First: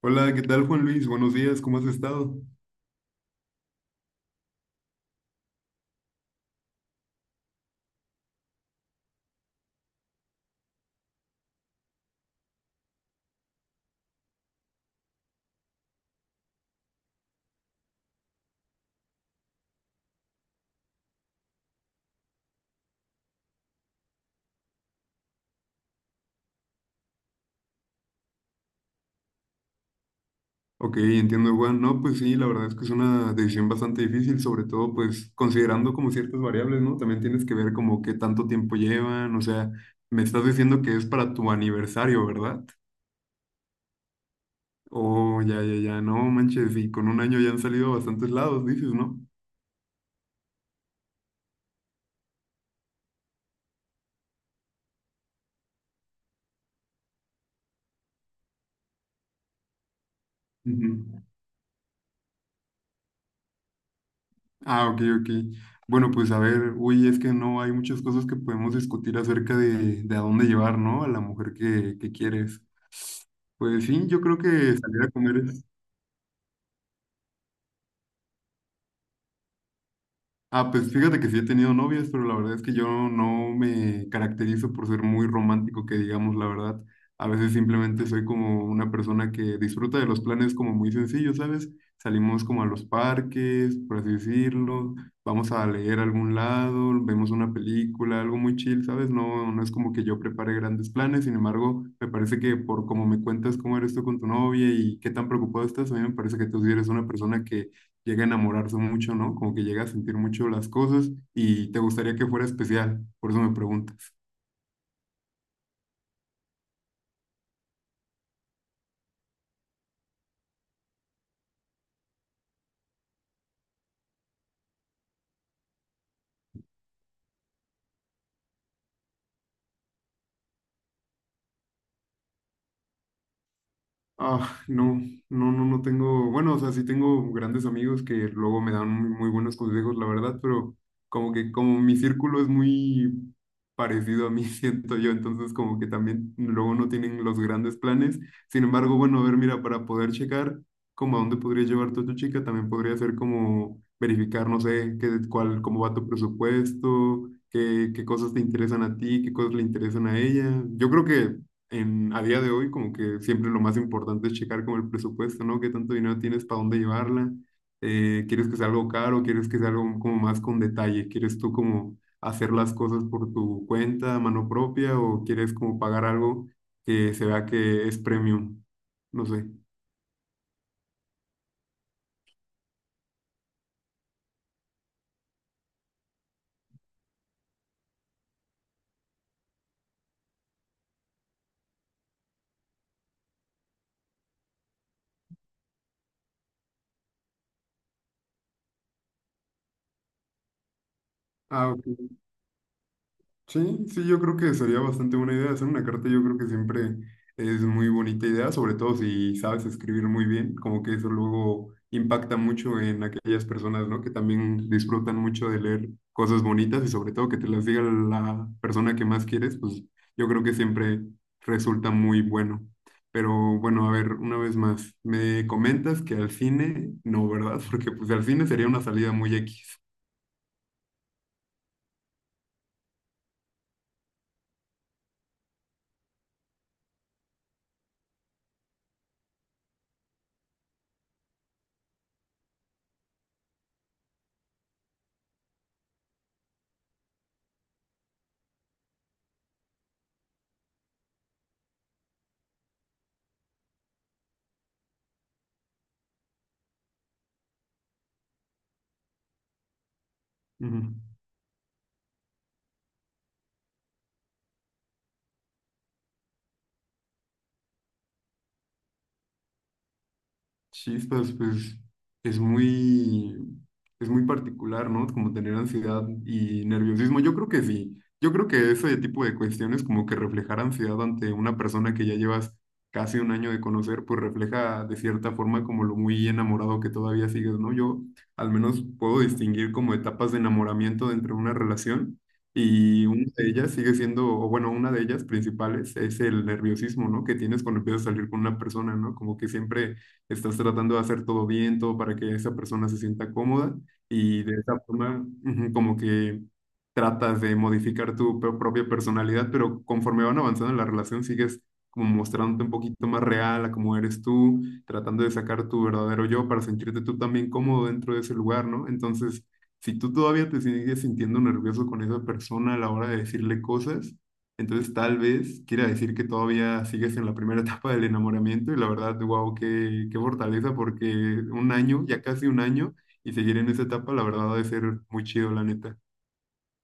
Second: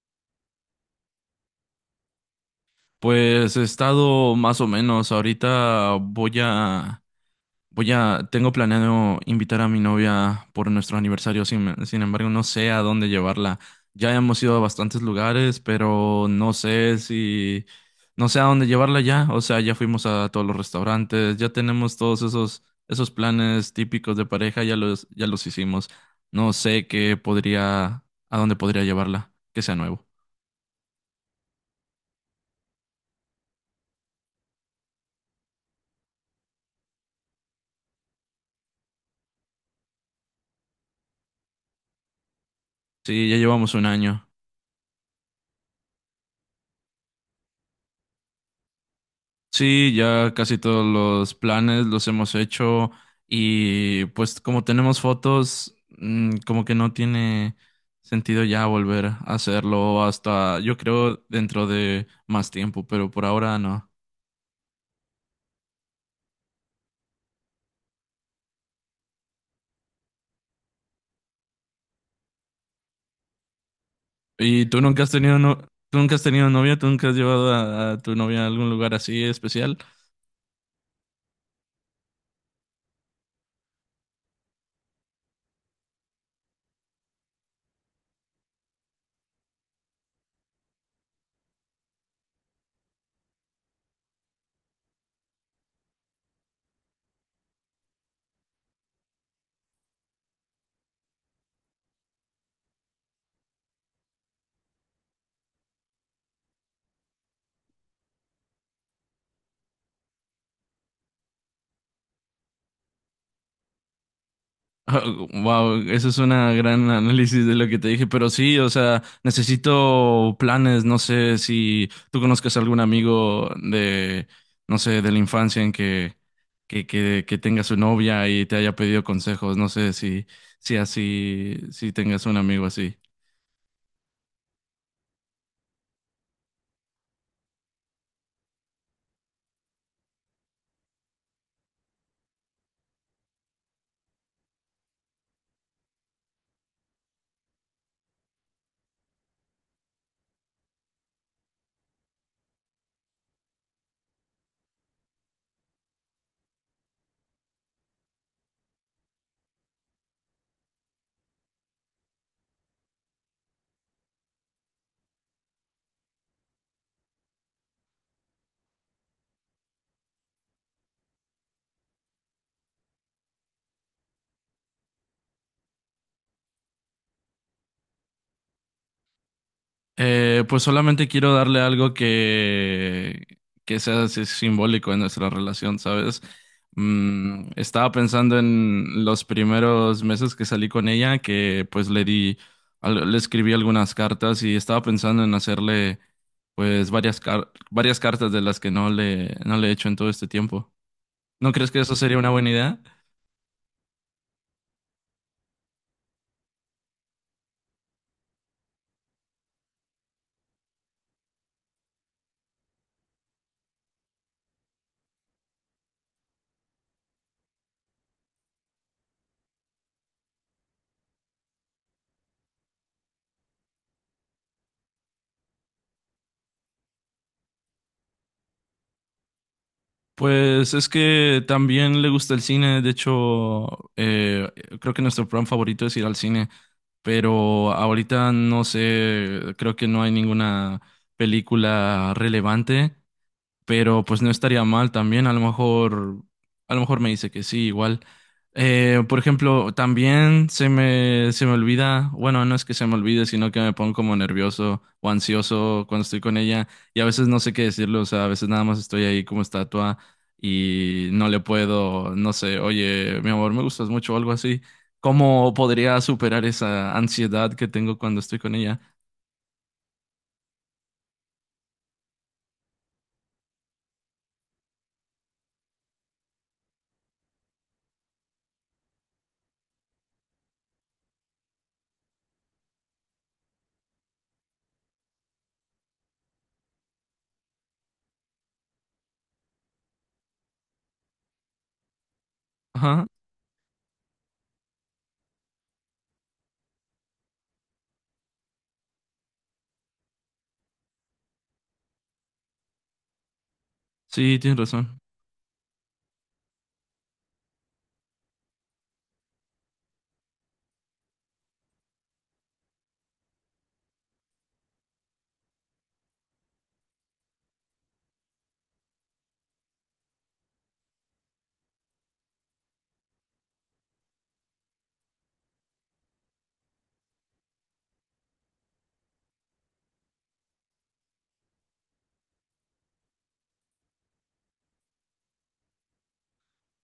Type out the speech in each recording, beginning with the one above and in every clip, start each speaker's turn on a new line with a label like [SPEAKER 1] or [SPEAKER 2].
[SPEAKER 1] Hola, ¿qué tal Juan Luis? Buenos días, ¿cómo has estado?
[SPEAKER 2] Pues he estado más o menos. Ahorita voy a, tengo planeado invitar a mi novia por nuestro aniversario. Sin embargo, no sé a dónde llevarla. Ya hemos ido a bastantes lugares, pero no sé a dónde llevarla ya. O sea, ya fuimos a todos los restaurantes, ya tenemos todos esos planes típicos de pareja, ya los hicimos. No sé qué podría, ¿A dónde podría llevarla, que sea nuevo?
[SPEAKER 1] Ok, entiendo Juan. No, pues sí, la verdad es que es una decisión bastante difícil, sobre todo pues considerando como ciertas variables, ¿no? También tienes que ver como qué tanto tiempo llevan, o sea, me estás diciendo que es para tu aniversario, ¿verdad?
[SPEAKER 2] Sí, ya llevamos 1 año.
[SPEAKER 1] Oh, ya, ya, ya, no manches, y con un año ya han salido a bastantes lados, dices, ¿no?
[SPEAKER 2] Sí, ya casi todos los planes los hemos hecho y pues como tenemos fotos, como que no tiene sentido ya volver a hacerlo hasta, yo
[SPEAKER 1] Ujú.
[SPEAKER 2] creo, dentro de más tiempo, pero por ahora no.
[SPEAKER 1] Ah, ok, ok. Bueno, pues a ver, uy, es que no hay muchas cosas que podemos discutir acerca de a dónde llevar, ¿no? A la mujer que quieres. Pues sí, yo creo
[SPEAKER 2] ¿Y
[SPEAKER 1] que
[SPEAKER 2] tú nunca
[SPEAKER 1] salir
[SPEAKER 2] has
[SPEAKER 1] a comer
[SPEAKER 2] tenido no,
[SPEAKER 1] es...
[SPEAKER 2] tú nunca has tenido novia? ¿Tú nunca has llevado a tu novia a algún lugar así especial?
[SPEAKER 1] Ah, pues fíjate que sí he tenido novias, pero la verdad es que yo no me caracterizo por ser muy romántico, que digamos la verdad. A veces simplemente soy como una persona que disfruta de los planes como muy sencillos, ¿sabes? Salimos como a los parques, por así decirlo, vamos a leer a algún lado, vemos una película, algo muy chill, ¿sabes? No, no es como que yo prepare grandes planes, sin embargo, me parece que por como me cuentas cómo eres tú con tu novia y qué tan preocupado estás, a mí me parece que tú sí eres una persona que llega a enamorarse mucho, ¿no? Como que llega a sentir mucho las cosas y te gustaría que fuera especial, por eso me pregunto.
[SPEAKER 2] Wow, eso es una gran análisis de lo que te dije, pero sí, o sea, necesito planes, no sé si tú conozcas algún amigo de, no sé, de la infancia en que tenga su novia y te haya pedido consejos, no sé si, si así, si tengas un amigo así.
[SPEAKER 1] Ah, no, no, no, no tengo, bueno, o sea, sí tengo grandes amigos que luego me dan muy, muy buenos consejos, la verdad, pero como que como mi círculo es muy parecido a mí, siento yo, entonces como que también luego no tienen los grandes planes. Sin embargo, bueno, a ver, mira, para poder checar como a dónde podría llevar tu chica, también podría ser como verificar, no sé, qué, cuál, cómo va tu presupuesto, qué, qué cosas te interesan a ti, qué cosas le interesan a ella. Yo creo que en, a día de hoy, como que siempre lo más importante es checar como el presupuesto, ¿no? ¿Qué tanto dinero tienes para dónde llevarla? ¿Quieres que sea algo caro? ¿Quieres que sea algo como más con detalle? ¿Quieres tú como hacer las cosas por tu cuenta, a mano propia? ¿O quieres como pagar algo que se vea que es premium? No sé.
[SPEAKER 2] Pues solamente quiero darle algo que sea así simbólico en nuestra relación, ¿sabes? Estaba pensando en los primeros meses que salí con ella, que pues le di, le escribí algunas cartas y estaba pensando en hacerle pues varias cartas de las que no le he hecho en todo este tiempo. ¿No
[SPEAKER 1] Ah,
[SPEAKER 2] crees que eso
[SPEAKER 1] ok.
[SPEAKER 2] sería una buena idea?
[SPEAKER 1] Sí, sí, yo creo que sería bastante buena idea hacer una carta. Yo creo que siempre es muy bonita idea, sobre todo si sabes escribir muy bien, como que eso luego impacta mucho en aquellas personas, ¿no? Que también disfrutan mucho de leer cosas bonitas y sobre todo que te las diga la persona que más quieres, pues yo creo que siempre resulta muy bueno. Pero bueno, a ver, una vez más, me comentas que al cine no, ¿verdad? Porque pues al cine sería una salida muy X.
[SPEAKER 2] Pues es que también le gusta el cine, de hecho, creo que nuestro plan favorito es ir al cine, pero ahorita no sé, creo que no hay ninguna película relevante, pero pues no estaría mal también, a lo mejor me dice que sí, igual. Por ejemplo, también se me olvida, bueno, no es que se me olvide, sino que me pongo como nervioso o ansioso cuando estoy con ella y a veces no sé qué decirle, o sea, a veces nada más estoy ahí como estatua y no le puedo, no sé, oye, mi amor, me gustas mucho o algo así. ¿Cómo podría superar esa ansiedad que tengo cuando estoy con ella?
[SPEAKER 1] Chispas, pues, es muy, es muy particular, ¿no? Como tener ansiedad y nerviosismo. Yo creo que sí. Yo creo que ese tipo de cuestiones, como que reflejar ansiedad ante una persona que ya llevas casi un año de conocer, pues refleja de cierta forma como lo muy enamorado que todavía sigues, ¿no? Yo al menos puedo distinguir como etapas de enamoramiento dentro de una relación
[SPEAKER 2] Ajá,
[SPEAKER 1] y una de ellas sigue siendo, o bueno, una de ellas principales es el nerviosismo, ¿no? Que tienes cuando empiezas a salir con una persona, ¿no? Como que siempre estás tratando de hacer todo bien, todo para que esa persona se sienta cómoda
[SPEAKER 2] sí,
[SPEAKER 1] y de
[SPEAKER 2] tienes
[SPEAKER 1] esa
[SPEAKER 2] razón.
[SPEAKER 1] forma ujú, como que tratas de modificar tu propia personalidad, pero conforme van avanzando en la relación sigues como mostrándote un poquito más real a cómo eres tú, tratando de sacar tu verdadero yo para sentirte tú también cómodo dentro de ese lugar, ¿no? Entonces, si tú todavía te sigues sintiendo nervioso con esa persona a la hora de decirle cosas, entonces tal vez quiera decir que todavía sigues en la primera etapa del enamoramiento y la verdad, wow, qué, qué fortaleza porque un año, ya casi un año, y seguir en esa etapa, la verdad, ha de ser muy chido, la neta.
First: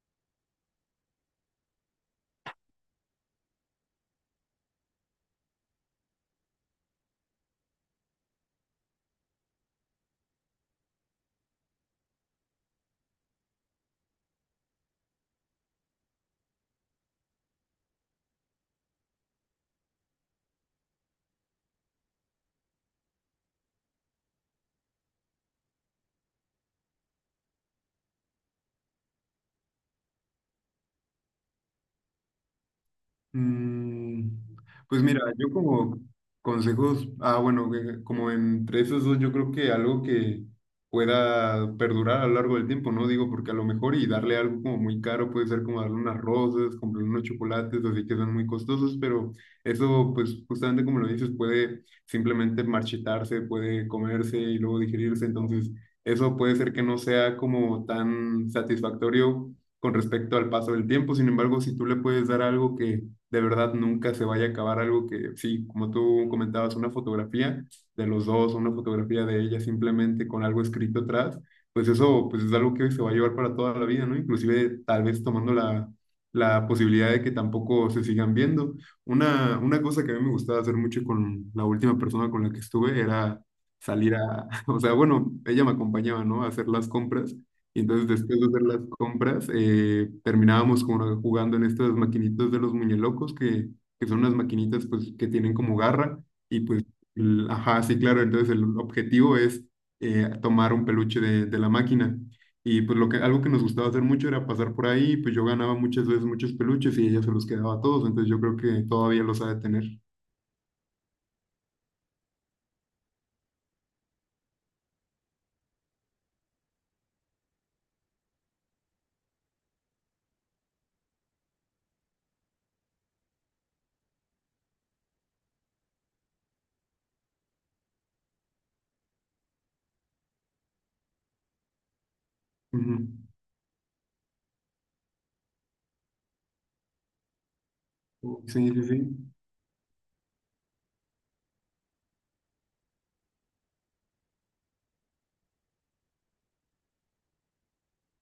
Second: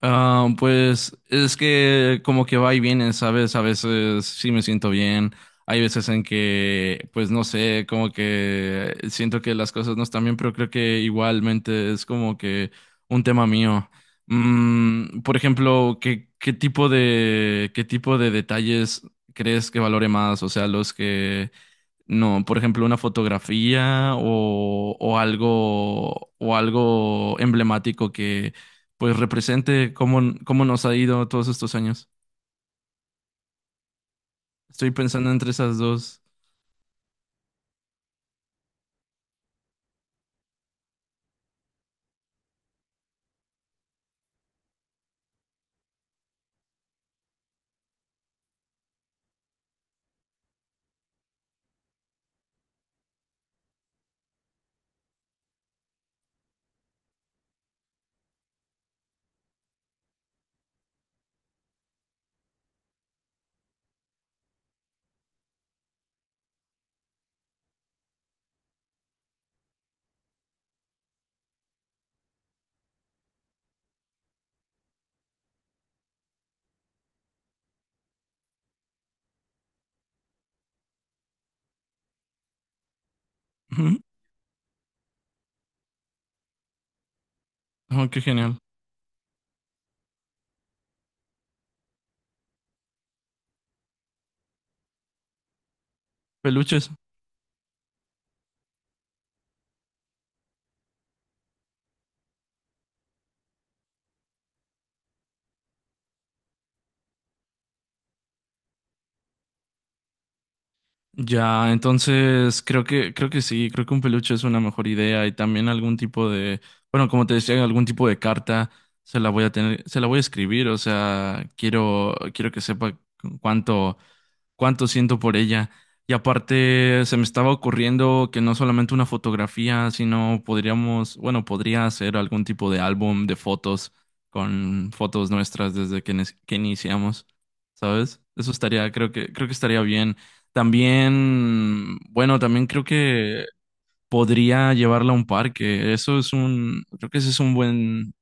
[SPEAKER 2] Ah, pues es que como que va y viene, ¿sabes? A veces sí me siento bien, hay veces en que, pues no sé, como que siento que las cosas no están bien, pero creo que igualmente es como que un tema mío. Por ejemplo, ¿qué tipo de detalles crees que valore más? O sea, los que no, por ejemplo, una fotografía o algo emblemático que pues represente cómo nos ha ido todos estos años.
[SPEAKER 1] Mm,
[SPEAKER 2] Estoy
[SPEAKER 1] pues mira,
[SPEAKER 2] pensando entre
[SPEAKER 1] yo
[SPEAKER 2] esas
[SPEAKER 1] como
[SPEAKER 2] dos.
[SPEAKER 1] consejos, ah, bueno, como entre esos dos, yo creo que algo que pueda perdurar a lo largo del tiempo, ¿no? Digo, porque a lo mejor y darle algo como muy caro puede ser como darle unas rosas, comprar unos chocolates, así que son muy costosos, pero eso, pues justamente como lo dices, puede simplemente marchitarse, puede comerse y luego digerirse, entonces eso puede ser que no sea como tan satisfactorio con respecto al paso del tiempo, sin embargo, si tú le puedes dar algo que de verdad nunca se vaya a acabar algo que, sí, como tú comentabas, una fotografía de los dos, una fotografía de ella simplemente con algo escrito atrás, pues eso pues es algo que se va a llevar para toda la vida, ¿no? Inclusive tal vez tomando la posibilidad de que tampoco se sigan viendo. Una cosa que a mí me gustaba hacer mucho con la última persona con la que estuve era
[SPEAKER 2] Ujú.
[SPEAKER 1] salir a, o sea, bueno, ella me acompañaba, ¿no? A hacer las compras y entonces
[SPEAKER 2] Oh, qué
[SPEAKER 1] después de
[SPEAKER 2] genial.
[SPEAKER 1] hacer las compras, terminábamos como jugando en estas maquinitas de los muñelocos, que son unas maquinitas pues que tienen como garra. Y pues,
[SPEAKER 2] Peluches.
[SPEAKER 1] el- ajá, sí, claro, entonces el objetivo es tomar un peluche de la máquina. Y pues lo que, algo que nos gustaba hacer mucho era pasar por ahí, pues yo ganaba muchas veces muchos peluches y ella se los quedaba a todos, entonces yo creo que todavía los ha de tener.
[SPEAKER 2] Ya, entonces creo que sí, creo que un peluche es una mejor idea y también algún tipo de, bueno, como te decía, algún tipo de carta se la voy a escribir, o sea, quiero que sepa cuánto cuánto siento por ella. Y aparte, se me estaba ocurriendo que no solamente una fotografía, sino podríamos, bueno, podría hacer algún tipo de álbum de fotos con fotos nuestras desde que, que iniciamos, ¿sabes?
[SPEAKER 1] Ujú.
[SPEAKER 2] Eso
[SPEAKER 1] Sí,
[SPEAKER 2] estaría,
[SPEAKER 1] sí,
[SPEAKER 2] creo que estaría bien. También, bueno, también creo que podría llevarla a un parque. Creo que ese es un buen,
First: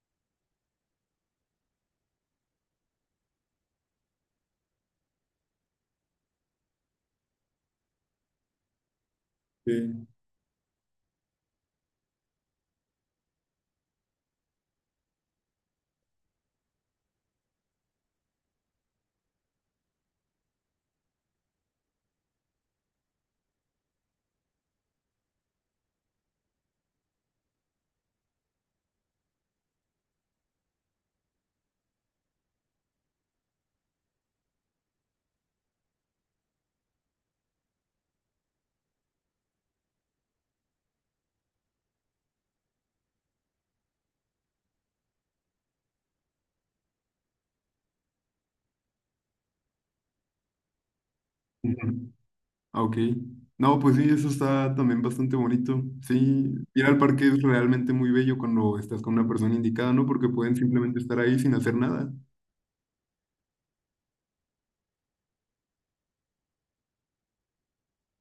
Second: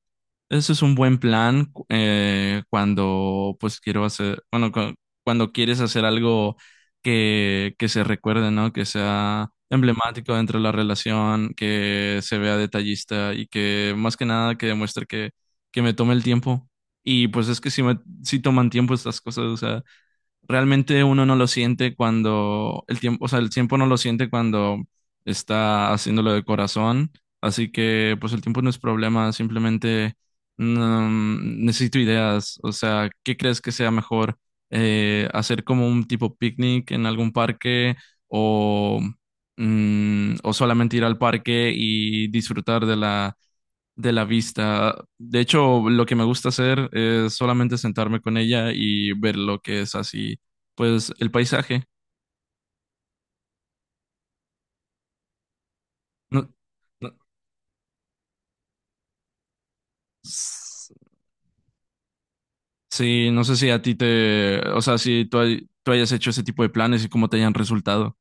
[SPEAKER 2] eso es un buen plan cuando pues quiero hacer, bueno, cuando quieres hacer algo que se recuerde, ¿no? Que sea
[SPEAKER 1] sí.
[SPEAKER 2] emblemático dentro de la relación, que se vea detallista y que más que nada que demuestre que me tome el tiempo. Y pues es que si toman tiempo estas cosas, realmente uno no lo siente cuando el tiempo, o sea, el tiempo no lo siente cuando está haciéndolo de corazón, así que pues el tiempo no es problema, simplemente necesito ideas, o sea, ¿qué crees que sea mejor? Hacer como un tipo picnic en algún parque o, o solamente ir al parque y disfrutar de la vista. De hecho, lo que me gusta hacer es solamente sentarme con ella y ver lo que es así pues el
[SPEAKER 1] Sí.
[SPEAKER 2] paisaje.
[SPEAKER 1] Ah, ok. No, pues sí, eso está también bastante bonito.
[SPEAKER 2] No,
[SPEAKER 1] Sí, ir al
[SPEAKER 2] no-
[SPEAKER 1] parque es realmente muy bello cuando estás con una persona indicada, ¿no? Porque pueden
[SPEAKER 2] s-
[SPEAKER 1] simplemente estar ahí sin hacer nada.
[SPEAKER 2] sí, no sé si a ti te, o sea, si tú, hay- tú hayas hecho ese tipo de planes y cómo te hayan resultado.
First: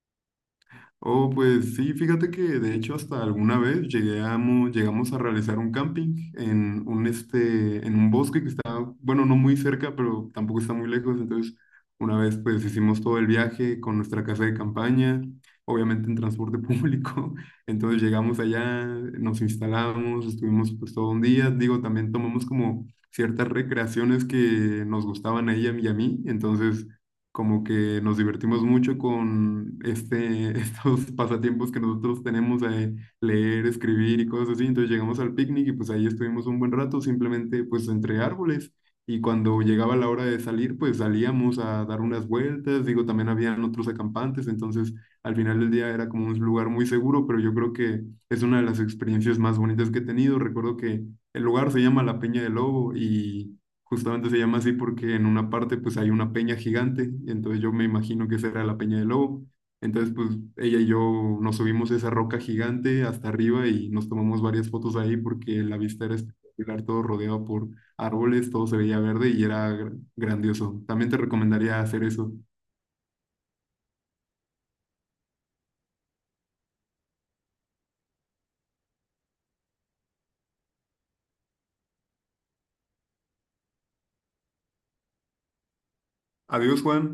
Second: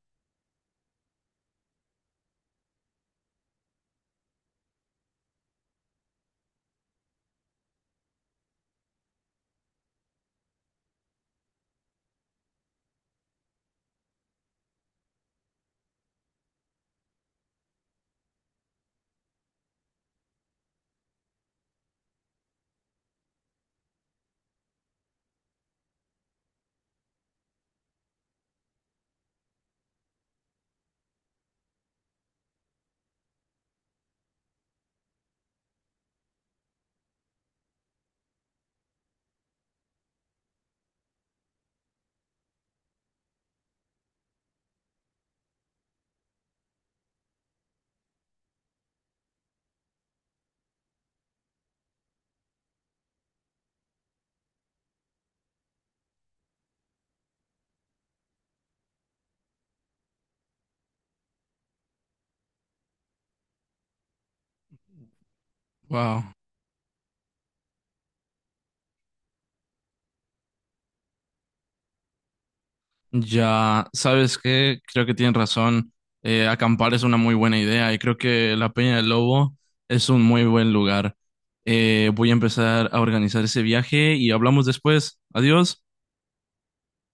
[SPEAKER 1] Oh, pues sí, fíjate que de hecho hasta alguna vez llegamos a realizar un camping en un, este, en un bosque que está, bueno, no muy cerca, pero tampoco está muy lejos. Entonces, una vez pues hicimos todo el viaje con nuestra casa de campaña, obviamente en transporte público. Entonces llegamos allá, nos instalamos, estuvimos pues todo un día. Digo, también tomamos como ciertas recreaciones que nos gustaban a ella y a mí. Entonces como que nos divertimos mucho con este, estos pasatiempos que nosotros tenemos de leer, escribir y cosas así. Entonces llegamos al picnic y pues ahí estuvimos un buen rato simplemente pues entre árboles. Y cuando llegaba la hora de salir, pues salíamos a dar unas vueltas. Digo, también habían otros acampantes, entonces al final del día era como un lugar muy seguro, pero yo creo que es una de las experiencias más bonitas que he tenido. Recuerdo que el lugar se llama La Peña del Lobo y... Justamente se llama así porque en una parte pues hay una peña gigante, y entonces yo me imagino que esa era la peña del lobo. Entonces pues ella y yo nos subimos a esa roca gigante hasta arriba y nos tomamos varias fotos ahí porque la vista era
[SPEAKER 2] Wow.
[SPEAKER 1] espectacular, todo rodeado por árboles, todo se veía verde y era grandioso. También te recomendaría hacer eso.
[SPEAKER 2] Ya, ¿sabes qué? Creo que tienen razón. Acampar es una muy buena idea y creo que la Peña del Lobo es un muy buen lugar. Voy a empezar a organizar ese viaje y hablamos después. Adiós.
[SPEAKER 1] Adiós, Juan.